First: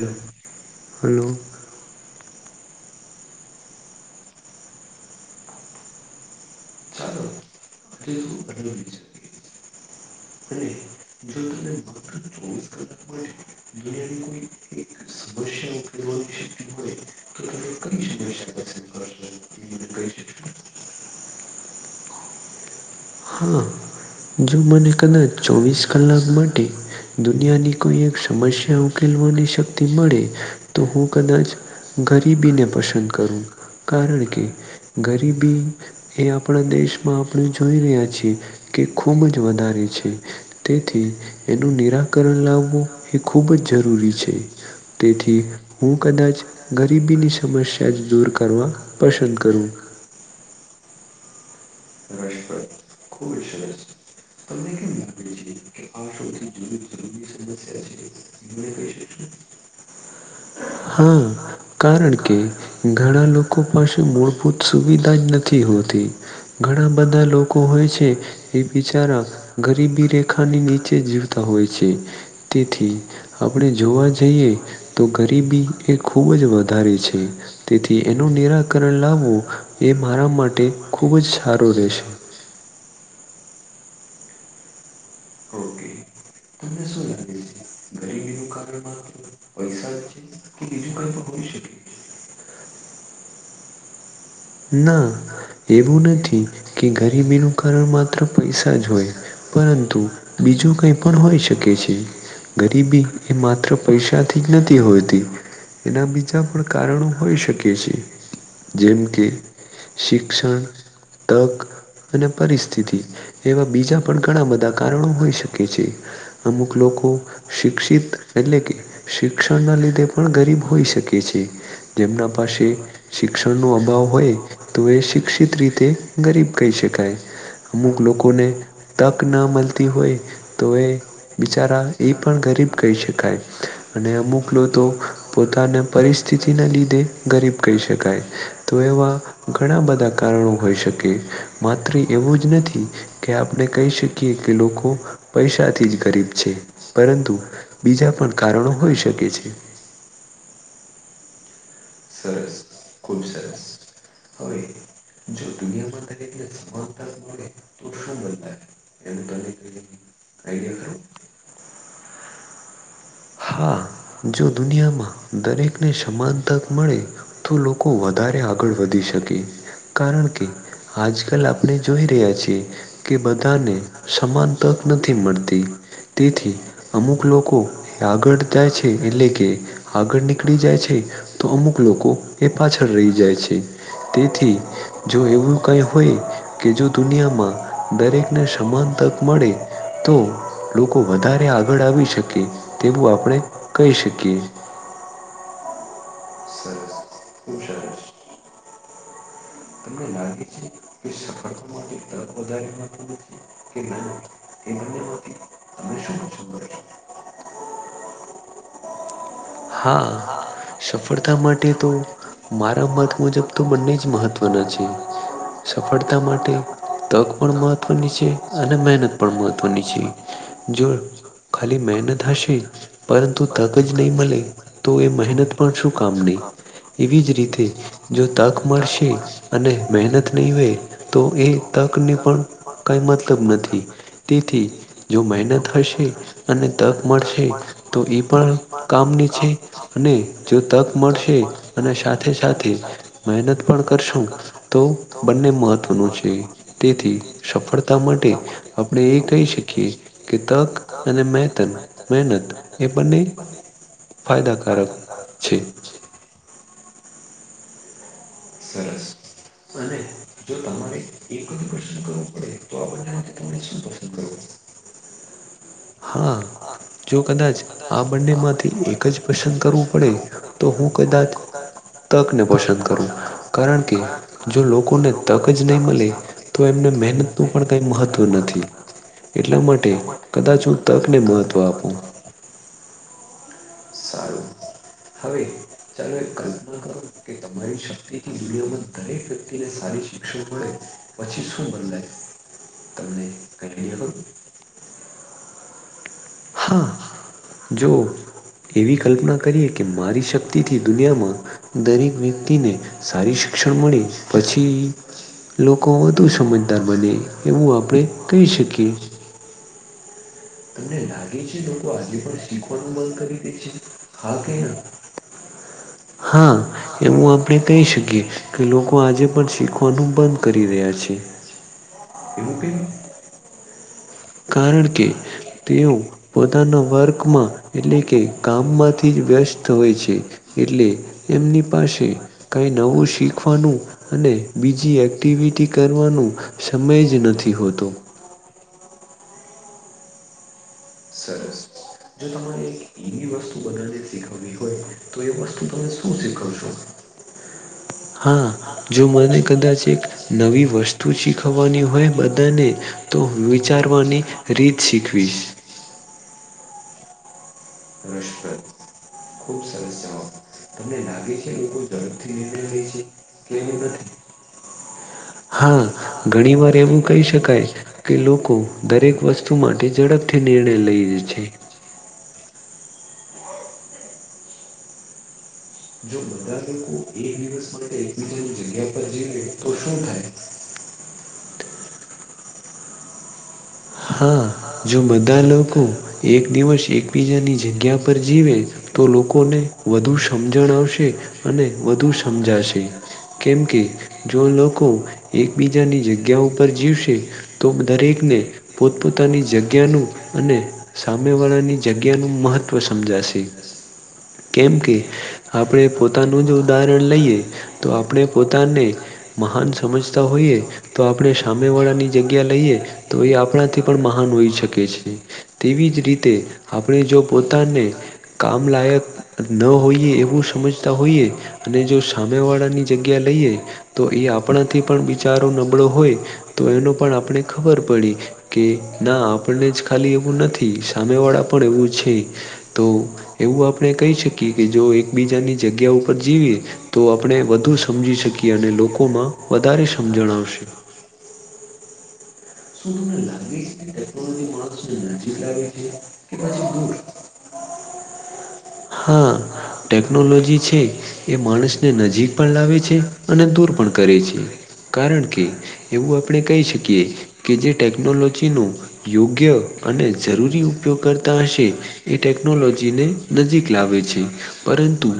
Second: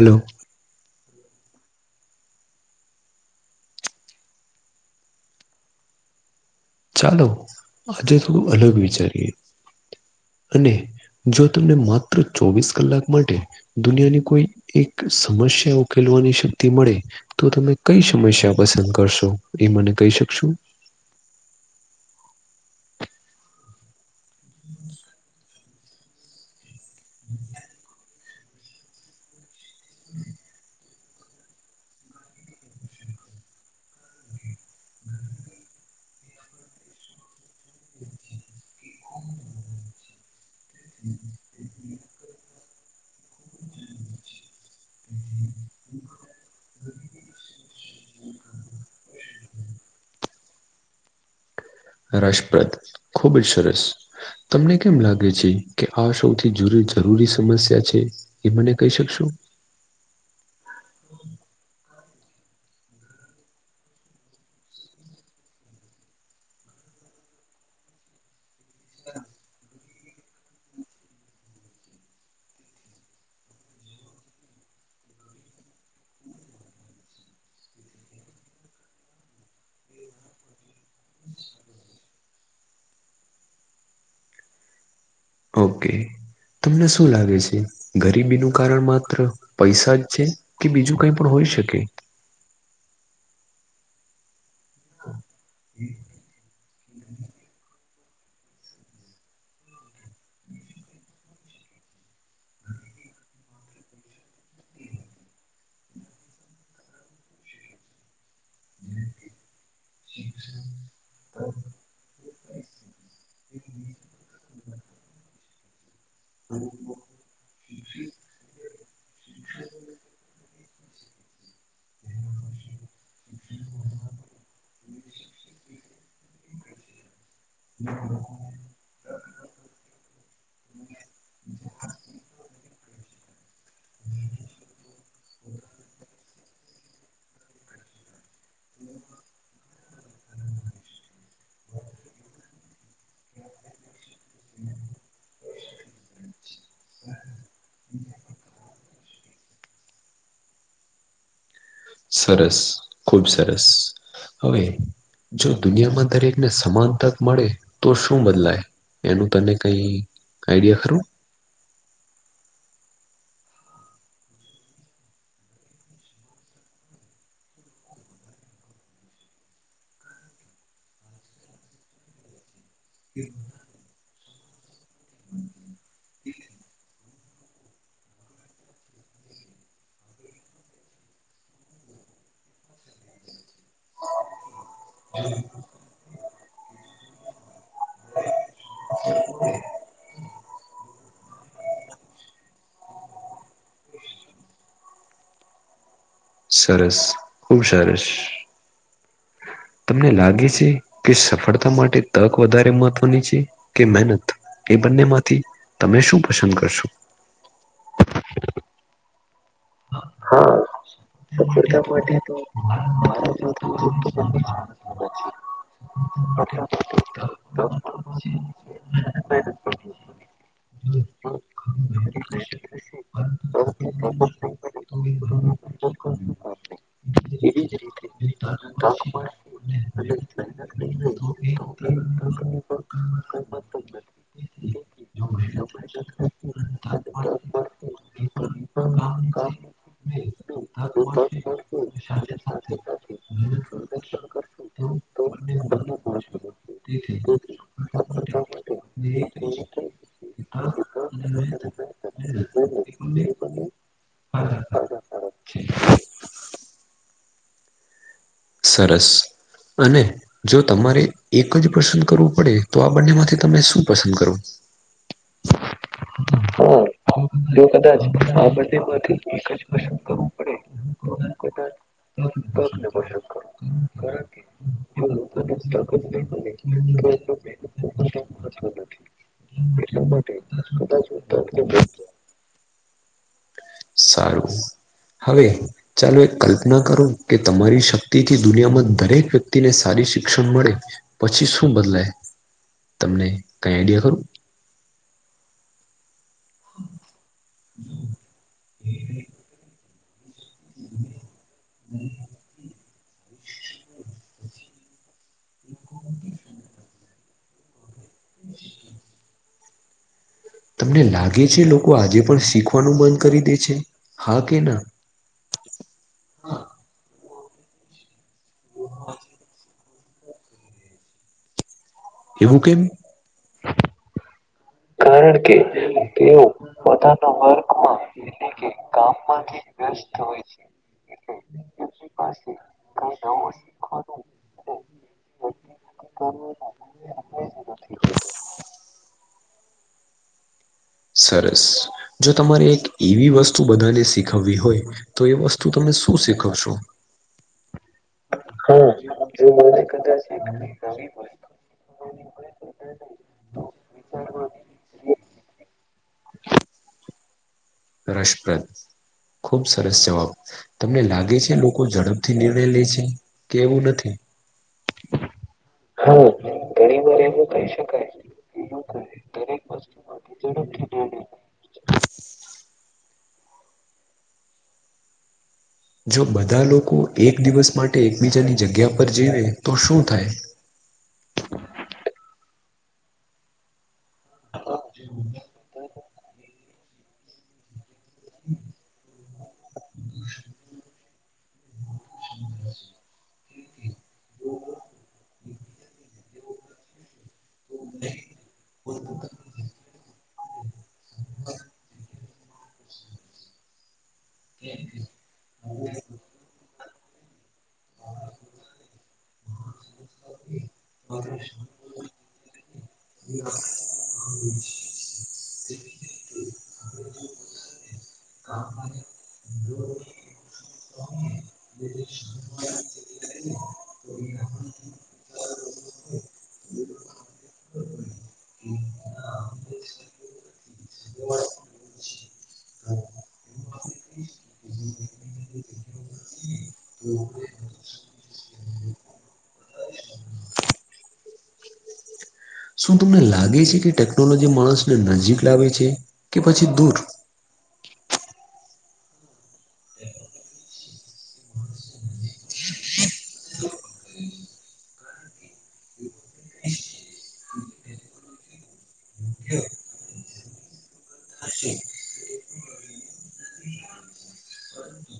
Hello hello ચાલો આજે તેવું થોડું અલગ બદલવી વિચારીએ શકે અને જો તમને માત્ર ચોવીસ કલાક માટે દુનિયાની કોઈ એક સમસ્યા ઉકેલવાની શક્તિ મળે તો તમે કઈ સમસ્યા પસંદ કરશો. એ મને કઈ શકશો. હા જો મને કદાચ ચોવીસ કલાક માટે દુનિયાની કોઈ એક સમસ્યા ઉકેલવાની શક્તિ મળે તો હું કદાચ ગરીબીને પસંદ કરું કારણ કે ગરીબી એ આપણા દેશમાં આપણે જોઈ રહ્યા છીએ કે ખૂબ જ વધારે છે. તેથી એનું નિરાકરણ લાવવું એ ખૂબ જ જરૂરી છે. તેથી હું કદાચ ગરીબીની સમસ્યા જ દૂર કરવા પસંદ કરું. રાસપ્રદ ખુબ જ સરસ તમને કેમ લાગે છે કે સૌથી આ જુરી જરૂરી સથી સમસ્યા છે જ એ મને કહી ક શકશો [unintelligible] [inaudible] હા અ. કારણ કે ઘણા લોકો પાસે મૂળભૂત સુવિધા જ નથી હોતી. ઘણા બધા લોકો હોય છે. એ બિચારા ગરીબી રેખાની નીચે જીવતા હોય છે તેથી આપણે જોવા જઈએ તો ગરીબી એ ખુબ જ વધારે છે. તેથી એનું નિરાકરણ લાવવું એ મારા માટે ખૂબ જ સારું રહેશે. ઓકે તમને શું લાગે છે ગરીબીનું કારણ માત્ર પૈસા જ છે. કે બીજું કઈ પણ હોય શકે. ના એવું નથી કે ગરીબીનું કારણ માત્ર પૈસા જ હોય. પરંતુ બીજું કઈ પણ હોઈ શકે છે. ગરીબી એ માત્ર પૈસાથી જ નથી હોતી. એના બીજા પણ કારણો હોઈ શકે છે જેમ કે શિક્ષણ, તક અને પરિસ્થિતિ એવા બીજા પણ ઘણા બધા કારણો હોઈ શકે છે. અમુક લોકો શિક્ષિત એટલે કે શિક્ષણના લીધે પણ ગરીબ હોઈ શકે છે. જેમના પાસે શિક્ષણનો અભાવ હોય. તો એ શિક્ષિત રીતે ગરીબ કહી શકાય અમુક લોકોને તક ન મળતી હોય તો એ બિચારા એ પણ ગરીબ કહી શકાય અને અમુક લોકો પોતાને પર સ્થિના લીધે ગરીબ કહી શકાય તો એવા ઘણા બધા કારણો હોઈ શકે માત્ર એવું જ નથી. કે આપણે કહી શકીએ કે લોકો પૈસાથી જ ગરીબ છે પરંતુ. બીજા પણ કારણો હોઈ શકે છે. સરસ ખુબ સરસ હવે જો દુનિયામાં દરેકને સમાન તક મળે તો શું બદલાય એનું તને કઈ આઈડિયા ખરું. હા જો દુનિયામાં દરેકને સમાન તક મળે તો લોકો વધારે આગળ વધી શકે. કારણ કે આજ કલ આપણે જોઈ રહ્યા છીએ. કે બધાને સમાન તક નથી મળતી તેથી અમુક લોકો. આગળ જાય છે એટલે કે આગળ નીકળી જાય છે, તો અમુક લોકો એ પાછળ રહી જાય છે. તેથી જો એવું કાંઈ હોય કે જો દુનિયામાં દરેકને સમાન તક મળે તો લોકો વધારે આગળ આવી શકે તેવું આપણે કહી શકીએ. સરસ ખુબ સરસ તમને લાગે છે, કે સફળતા માટે તક વધારે [unintelligible] એ બંને માંથી તમે શું પસંદ કરશો? હા. સફળતા માટે તો મારા મત મુજબ તો બંને જ મહત્ત્વના છે સફળતા માટે તક પણ મહત્ત્વની છે [inaudible] [inaudible] અને મહેનત પણ મહત્વની છે, જો ખાલી મહેનત હશે પરં તુ તક જ નહી મલે તો એ મહેનત પણ શું કામ ની એવી જ રીતે જો તક મળશે અને મહેનત નહીં વે તો એ તકને પણ કંઈ મતલબ નથી. તેથી જો મહેનત હશે અને તક મળશે તો એ પણ કામની છે, અને જો તક મળશે અને સાથે સાથે મહેનત પણ કરશું તો બંને મહત્ત્વનું છે, તેથી સફળ તા માટે આપણે એ કહી શકીએ કે તક અને મેહતન મહેનત એ બંને ફાયદાકારક છે. સરસ અને જો તમારે એક જ પસંદ કરવું પડે તો આ બંને માંથી તમે શું પસંદ કરો? હા. જો કદાચ આ બંને માંથી એક જ પસંદ કરવું પડે તો હું કદાત તક ને પંસદ કરું કારણ કે જો લોકોને તક જ નહીં મલે તો એમને મહેનતનું પણ કંઈ મહ તવ નથી એટલા માટે કદાચ હું તકને મહત્વ આપું સારું હવે ચાલો એક કલ્પના કરો કે તમારી શક્તિથી દુનિયામાં દરેક વ ક્તિને સારી શિક્ષણ મળે પછી શું બદલાય? તમને કઈ [unintelligible] હા જો એવી કલ્પના કરીએ કે મારી શક્તિથી દુનિયામાં દરેક વ્યક્તિને સારી શિક્ષણ મળી પછી લોકો વધુ સમજદાર બને એવું આપણે કહી શકીએ તમને લાગે છે, લોકો આજે પણ શીખવાનું બંધ કરી દે છે, હા કે ના? હા એમું આપણે કહી શકીએ કે લોકો આજે પણ શીખ વાનું બંધ કરી રહ્યા છે. એવું કેમ? કારણ કે તેઓ પોતાના વર્કમાં એટલે કે કામમાંથી જ વ્યસ ત હોય છે. એટલે એમની પાસે કાંઈ નવું શીખવાનું અને બીજી એક્ટિવિટી કરવાનો સમય જ નથી હોતો. સરસ જો તમારે એક એવી વસ્તુ બધાને શીખવવી હોય. તો એ વસ્તુ તમને શું શીખવશો? હા જો મને કદાચ એક નવી વસ્તુ શીખ બોની હોય બધાને તો વિચારવાની રીત શીખવીશ. રશપ્રદ. ખુબ સરસ જવાબ તમને લાગે છે લોકો ઝડપથી નિર્ણય લે છે કે એવું નથી. [inaudible] હા ઘણી વાર એવું કહી શકાય કે લોકો દરેક વસ્તુ માટે ઝડપ થી નિર્ણય લઇયે છે. જો બધા લોકો એક દિવસ માટે એકબીજાની જગ્યા પર જીવે તો શું થાય. હા જો બધા લોકો એક દિવસ એકબીજાની જગ્યા પર જીવે. તો લોકોને વધુ સમજણ આવશે અને વધુ સમજાશે. કેમ કે જો લોકો એકબીજાની જગ્યા ઉપર જીવશે. તો દરેકને પોતપોતાની જગ્યાનું અને સામેવાળાની જગ્યાનું મહત્ત્વ સમજાશે. કેમ કે આપણે પો પોતાનું જો ઉદાહરણ લઈએ તો આપણે પોતાને મહાન સમજ જતા હોઈએ તો આપણે સામે વાળાની જગ્યા લઈએ તો એ આપ આપણાથી પણ મહાન હોઈ શકે છે તેવીજ રીતે આપણે જો પોતાને કામ લાયક ન હોઈએ એવું સમજતા હોઈએ અને જો સામેવાળાની જગ્યા લઈએ. તો એ આપણાથી પણ બિચારો નબળો હોય તો એનો પણ આપણે ખબર પડી. કે ના આપણનેજ ખાલી એવું નથી સામે વાળા પણ એવું છે. તો એવું આપણે કહી શકીએ કે જો એકબીજાની જગ્યા ઉપર જીવીએ તો આપણે વધુ સમજી શકીએ અને લોકોમાં વધારે સમજણ આવશે. [inaudible] શું તમને લાગે ટેકનોલોજી માણસને નજીક લાવે છે કે પછી દૂર. હા ટેકનોલોજી છે. એ માણસને નજીક પણ લાવે છે અને દૂર પણ કરે છે. કારણ કે એવું આપણે કહી શકીએ કે જે ટેકનોલોજીનું. યોગ્ય અને જરૂરી ઉપયોગ કરતા હશે. એ ટેકનોલોજીને નજીક લાવે છે પરંતુ.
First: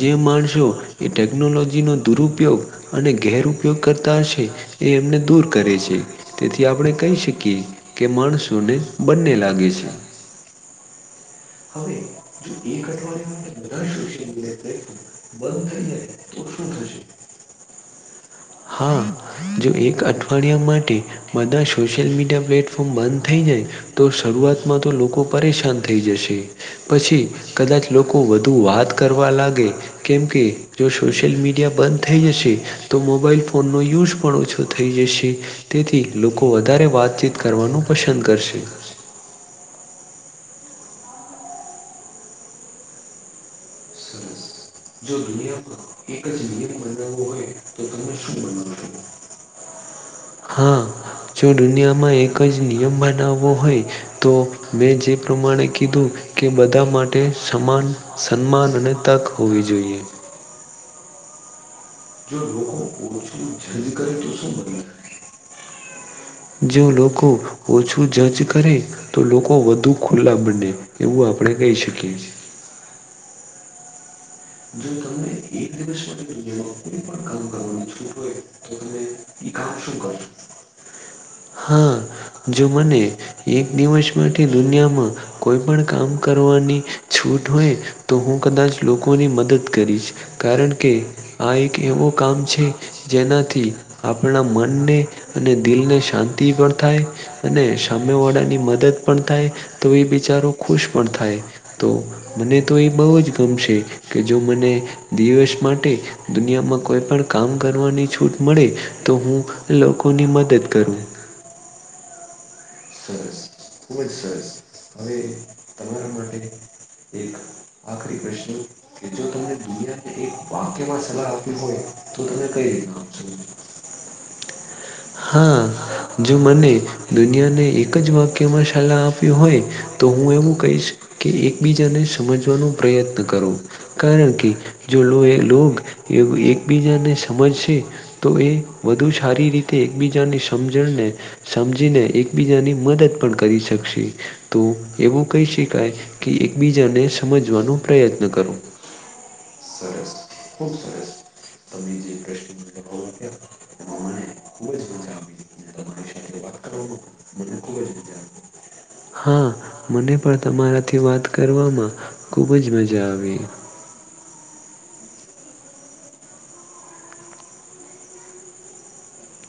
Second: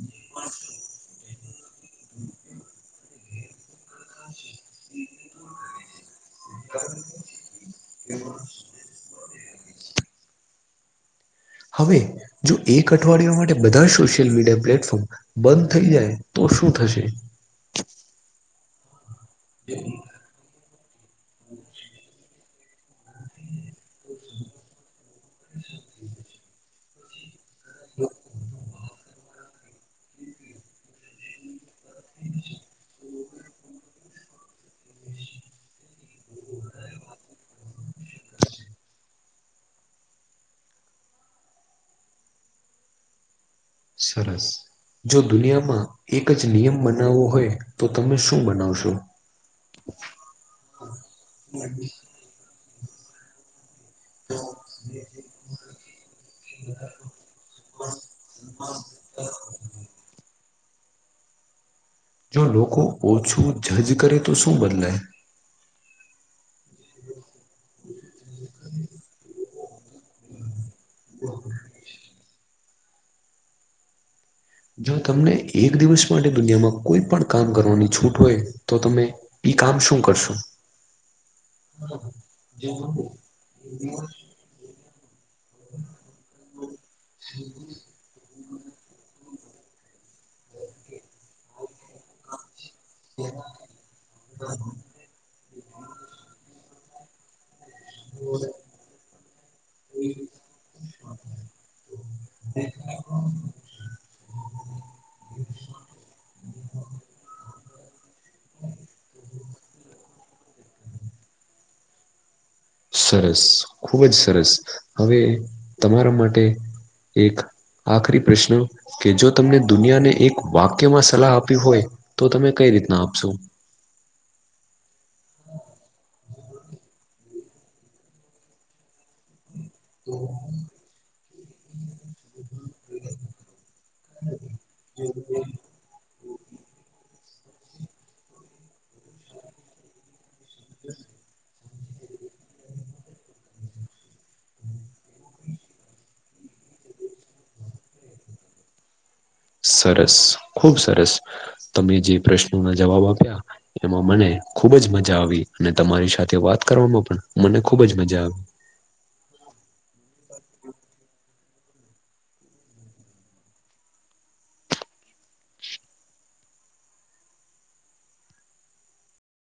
જે માણસો એ ટેકનોલોજીનો દુરુપયોગ અને ગેર ઉપયોગ કરતા હશે. એ એમને દૂર કરે છે. તેથી આપણે કહી શકીએ કે માણસોને બંને લાગે છે. હવે. જો એક અઠવાડિયા માટે બધા સોશિયલ મીડિયા પ્લેટફોર્મ બંધ થઈ જાય તો શું થશે. હા જો એક અઠવાડિયા માટે. બધા સોશિયલ મીડિયા પ્લેટફોર્મ બંધ થઈ જાય. તો શરૂઆતમાંતો લોકો પરેશાન થઈ જશે. પછી કદાચ લોકો વધુ વાત કરવા લાગે. કેમકે જો સોશિયલ મીડિયા બંધ થઈ જશે તો મોબાઈલ ફોનનો યુઝ પણ ઓછો થઈ જશે તેથી લોકો વધારે વાતચીત કરવાનું પસંદ કરશે. સરસ. જો દુનિયામાં એકજ નિયમ બનાવવો હોય તો તમે શું બનાવશો. [inaudible] હા જો દુનિયામાં એકજ નિયમ બનાવવો હોય તો મેં જે પ્રમાણે કીધું કે બધા માટે સમાન સન્માન અને તક હોવી જોઈએ જો લોકો ઓછું જજ કરે તો શું બદલાય જો લોકો ઓછું જજ કરે તો લોકો વધુ ખુલ્લા બને એવું આપણે કહી શકીએ છીએ જો તમને એક દિવસ માટે દુનિયામાં કોઈ પણ કામ કરવાની છૂટ હોય તો તમે ઈ કામ શું કરશું હા જો મને એક દિવસ માટેથી દુનિયામાં કોઈ પણ કામ કરવાની છૂટ હોય તો હું કદાચ લોકોની મદદ કરીશ કારણ કે આ એક એવો કામ છે જેનાથી આપણા મનને અને દિલને શાંતિ પણ થાય અને સામેવાળાની મદદ પણ થાય તો એ બિચારો ખુશ પણ થાય તો મને તો એ બહુ જ ગમશે કે જો મને દિવસ માટે દુનિયામાં કોઈ પણ કામ કરવાની છૂટ મળે તો હું લોકોની મદદ કરું સરસ ખુબ જ સરસ હવે તમારા માટે એક આખરી પ્રશ્ન કે જો તમને દુનિયાને એક વાક્યમાં સલાહ આપ હોય [unintelligible] હા જો મને દુનિયાને એક જ વાક્યમાં સલાહ આપવી હોય તો હું એવું કહીશ કે એકબીજાને સમજવાનો પ્રયત્ન કરો કારણ કે જો લોગ એકબીજાને સમજશે તો એ વધુ સારી રીતે એકબીજાને સમજણને સમજીને એક બીજાની મદદ પણ કરી શકશે તો એવું કહી શકાય કે એકબીજાને સમજવાનો પ્રયત્ન કરો સરસ ખુબ સરસ તમે જે પ્રશ્નોના જવાબ આપ્યા એમાં મને ખુબ જ મજા આવી અને તમારી સાથે વાત કરવામાં પણ મને ખુબ જ મજા આવી હા મને પણ તમારાથી વાત કરવામાં ખુબ જ મજા આવી